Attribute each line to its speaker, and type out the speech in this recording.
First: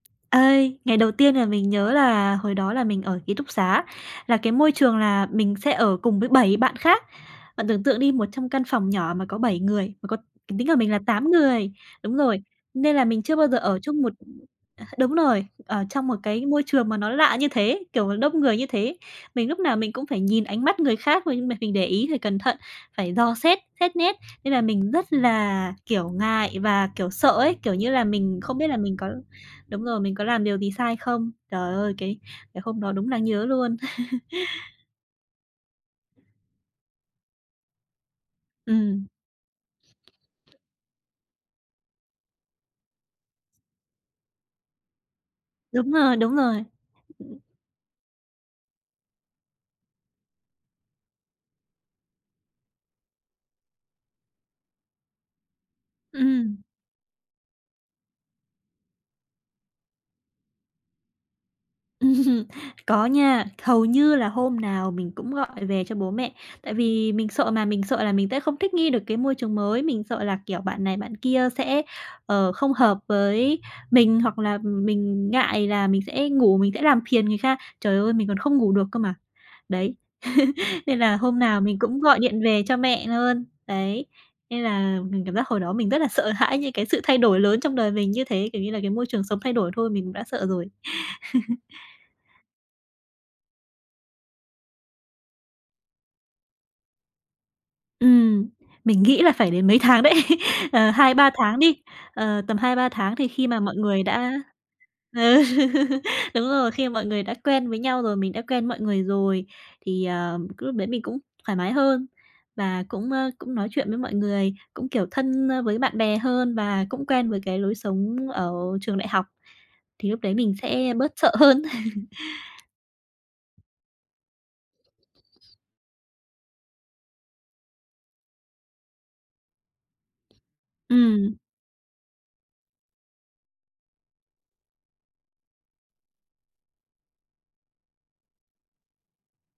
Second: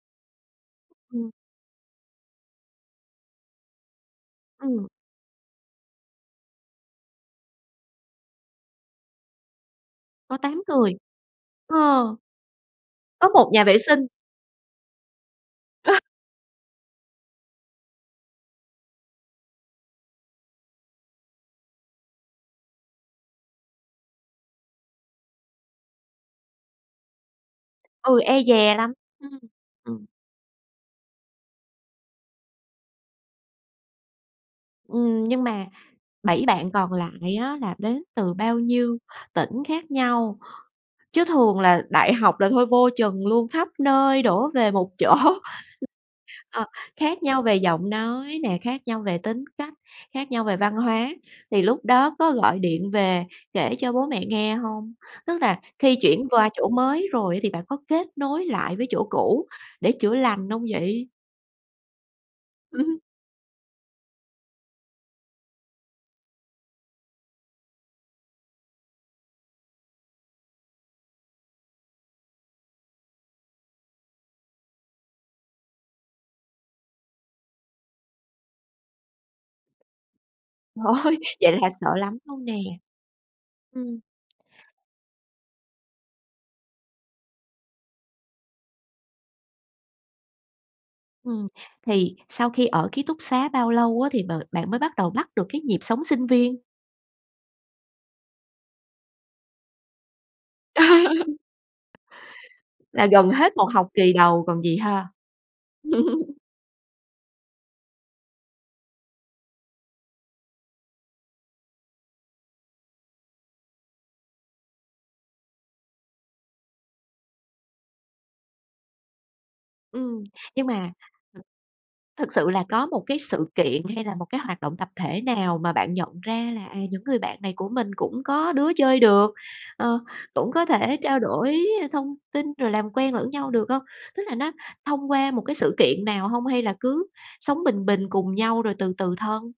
Speaker 1: Ê, ngày đầu
Speaker 2: Ừm.
Speaker 1: tiên là mình nhớ là hồi đó là mình ở ký túc xá, là cái môi
Speaker 2: Ừm.
Speaker 1: trường là mình sẽ ở cùng với 7 bạn khác. Bạn tưởng tượng đi, một trong căn phòng nhỏ mà có 7 người, mà có
Speaker 2: Có
Speaker 1: ờ,
Speaker 2: 8
Speaker 1: tính cả mình
Speaker 2: người.
Speaker 1: là 8 người.
Speaker 2: Ờ.
Speaker 1: Đúng rồi, nên là mình
Speaker 2: Có
Speaker 1: chưa bao
Speaker 2: 1
Speaker 1: giờ
Speaker 2: nhà vệ
Speaker 1: ở chung
Speaker 2: sinh.
Speaker 1: một ờ, đúng rồi, ở trong một cái môi trường mà nó lạ như thế, kiểu đông người như thế. Mình lúc nào mình cũng phải nhìn ánh mắt người khác rồi nhưng mà mình để ý rồi cẩn thận, phải dò xét, xét nét, nên là mình rất là, kiểu, ngại và, kiểu, sợ ấy. Kiểu như là
Speaker 2: Ừ,
Speaker 1: mình
Speaker 2: e
Speaker 1: không biết
Speaker 2: dè
Speaker 1: là
Speaker 2: lắm,
Speaker 1: mình có
Speaker 2: ừm,
Speaker 1: đúng rồi,
Speaker 2: ừm.
Speaker 1: mình có làm điều gì sai không. Trời ơi! Cái cái hôm đó đúng đáng nhớ luôn.
Speaker 2: Ừm, nhưng mà 7 bạn còn lại á là đến từ bao nhiêu
Speaker 1: Ừm.
Speaker 2: tỉnh khác nhau, chứ thường là đại học là thôi vô chừng luôn, khắp nơi đổ về một chỗ.
Speaker 1: Đúng rồi, đúng rồi.
Speaker 2: Ờ, khác nhau về giọng nói nè, khác nhau về tính cách, khác nhau về văn hóa. Thì lúc đó có gọi điện về kể cho bố mẹ nghe hông? Tức là khi chuyển qua
Speaker 1: Ừm.
Speaker 2: chỗ mới rồi thì bạn có kết nối lại với chỗ cũ để chữa lành không vậy?
Speaker 1: Ừm, có nha, hầu như là hôm nào mình cũng gọi về cho bố mẹ. Tại vì mình sợ mà, mình sợ là mình sẽ không thích nghi được cái môi trường mới, mình sợ là, kiểu, bạn này bạn kia sẽ, ờ, không hợp với mình, hoặc là mình ngại là mình sẽ ngủ mình sẽ làm phiền người kha. Trời ơi, mình còn không ngủ được cơ mà. Đấy,
Speaker 2: Trời
Speaker 1: nên là
Speaker 2: ơi!
Speaker 1: hôm
Speaker 2: Vậy
Speaker 1: nào
Speaker 2: là
Speaker 1: mình
Speaker 2: sợ
Speaker 1: cũng
Speaker 2: lắm
Speaker 1: gọi điện
Speaker 2: luôn nè.
Speaker 1: về cho mẹ luôn.
Speaker 2: Ừm.
Speaker 1: Đấy, nên là mình cảm giác hồi đó mình rất là sợ hãi những cái sự thay đổi lớn trong đời mình như thế, kiểu như là cái môi trường sống thay đổi thôi mình cũng đã sợ rồi.
Speaker 2: Ừm, thì sau khi ở ký túc xá bao lâu á thì b bạn mới bắt đầu bắt được cái nhịp sống sinh viên?
Speaker 1: Ừm, mình nghĩ là phải đến mấy tháng đấy, ờ, 2-3 tháng đi. Ờ, tầm hai ba
Speaker 2: Là
Speaker 1: tháng thì
Speaker 2: gần
Speaker 1: khi
Speaker 2: hết
Speaker 1: mà
Speaker 2: một
Speaker 1: mọi
Speaker 2: học
Speaker 1: người
Speaker 2: kỳ
Speaker 1: đã
Speaker 2: đầu còn gì ha?
Speaker 1: ừ, đúng rồi, khi mọi người đã quen với nhau rồi, mình đã quen mọi người rồi, thì, ờ, cái lúc đấy mình cũng thoải mái hơn và cũng, ơ, cũng nói chuyện với mọi người, cũng, kiểu, thân, ơ, với bạn bè hơn và cũng quen với cái lối sống ở trường đại học, thì lúc
Speaker 2: Ừm,
Speaker 1: đấy mình
Speaker 2: nhưng mà
Speaker 1: sẽ bớt sợ hơn.
Speaker 2: thực sự là có một cái sự kiện hay là một cái hoạt động tập thể nào mà bạn nhận ra là, à, những người bạn này của mình cũng có đứa chơi được, ờ, cũng có thể trao
Speaker 1: Ừm.
Speaker 2: đổi thông tin rồi làm quen lẫn nhau được hông? Tức là nó thông qua một cái sự kiện nào hông, hay là cứ sống bình bình cùng nhau rồi từ từ thân?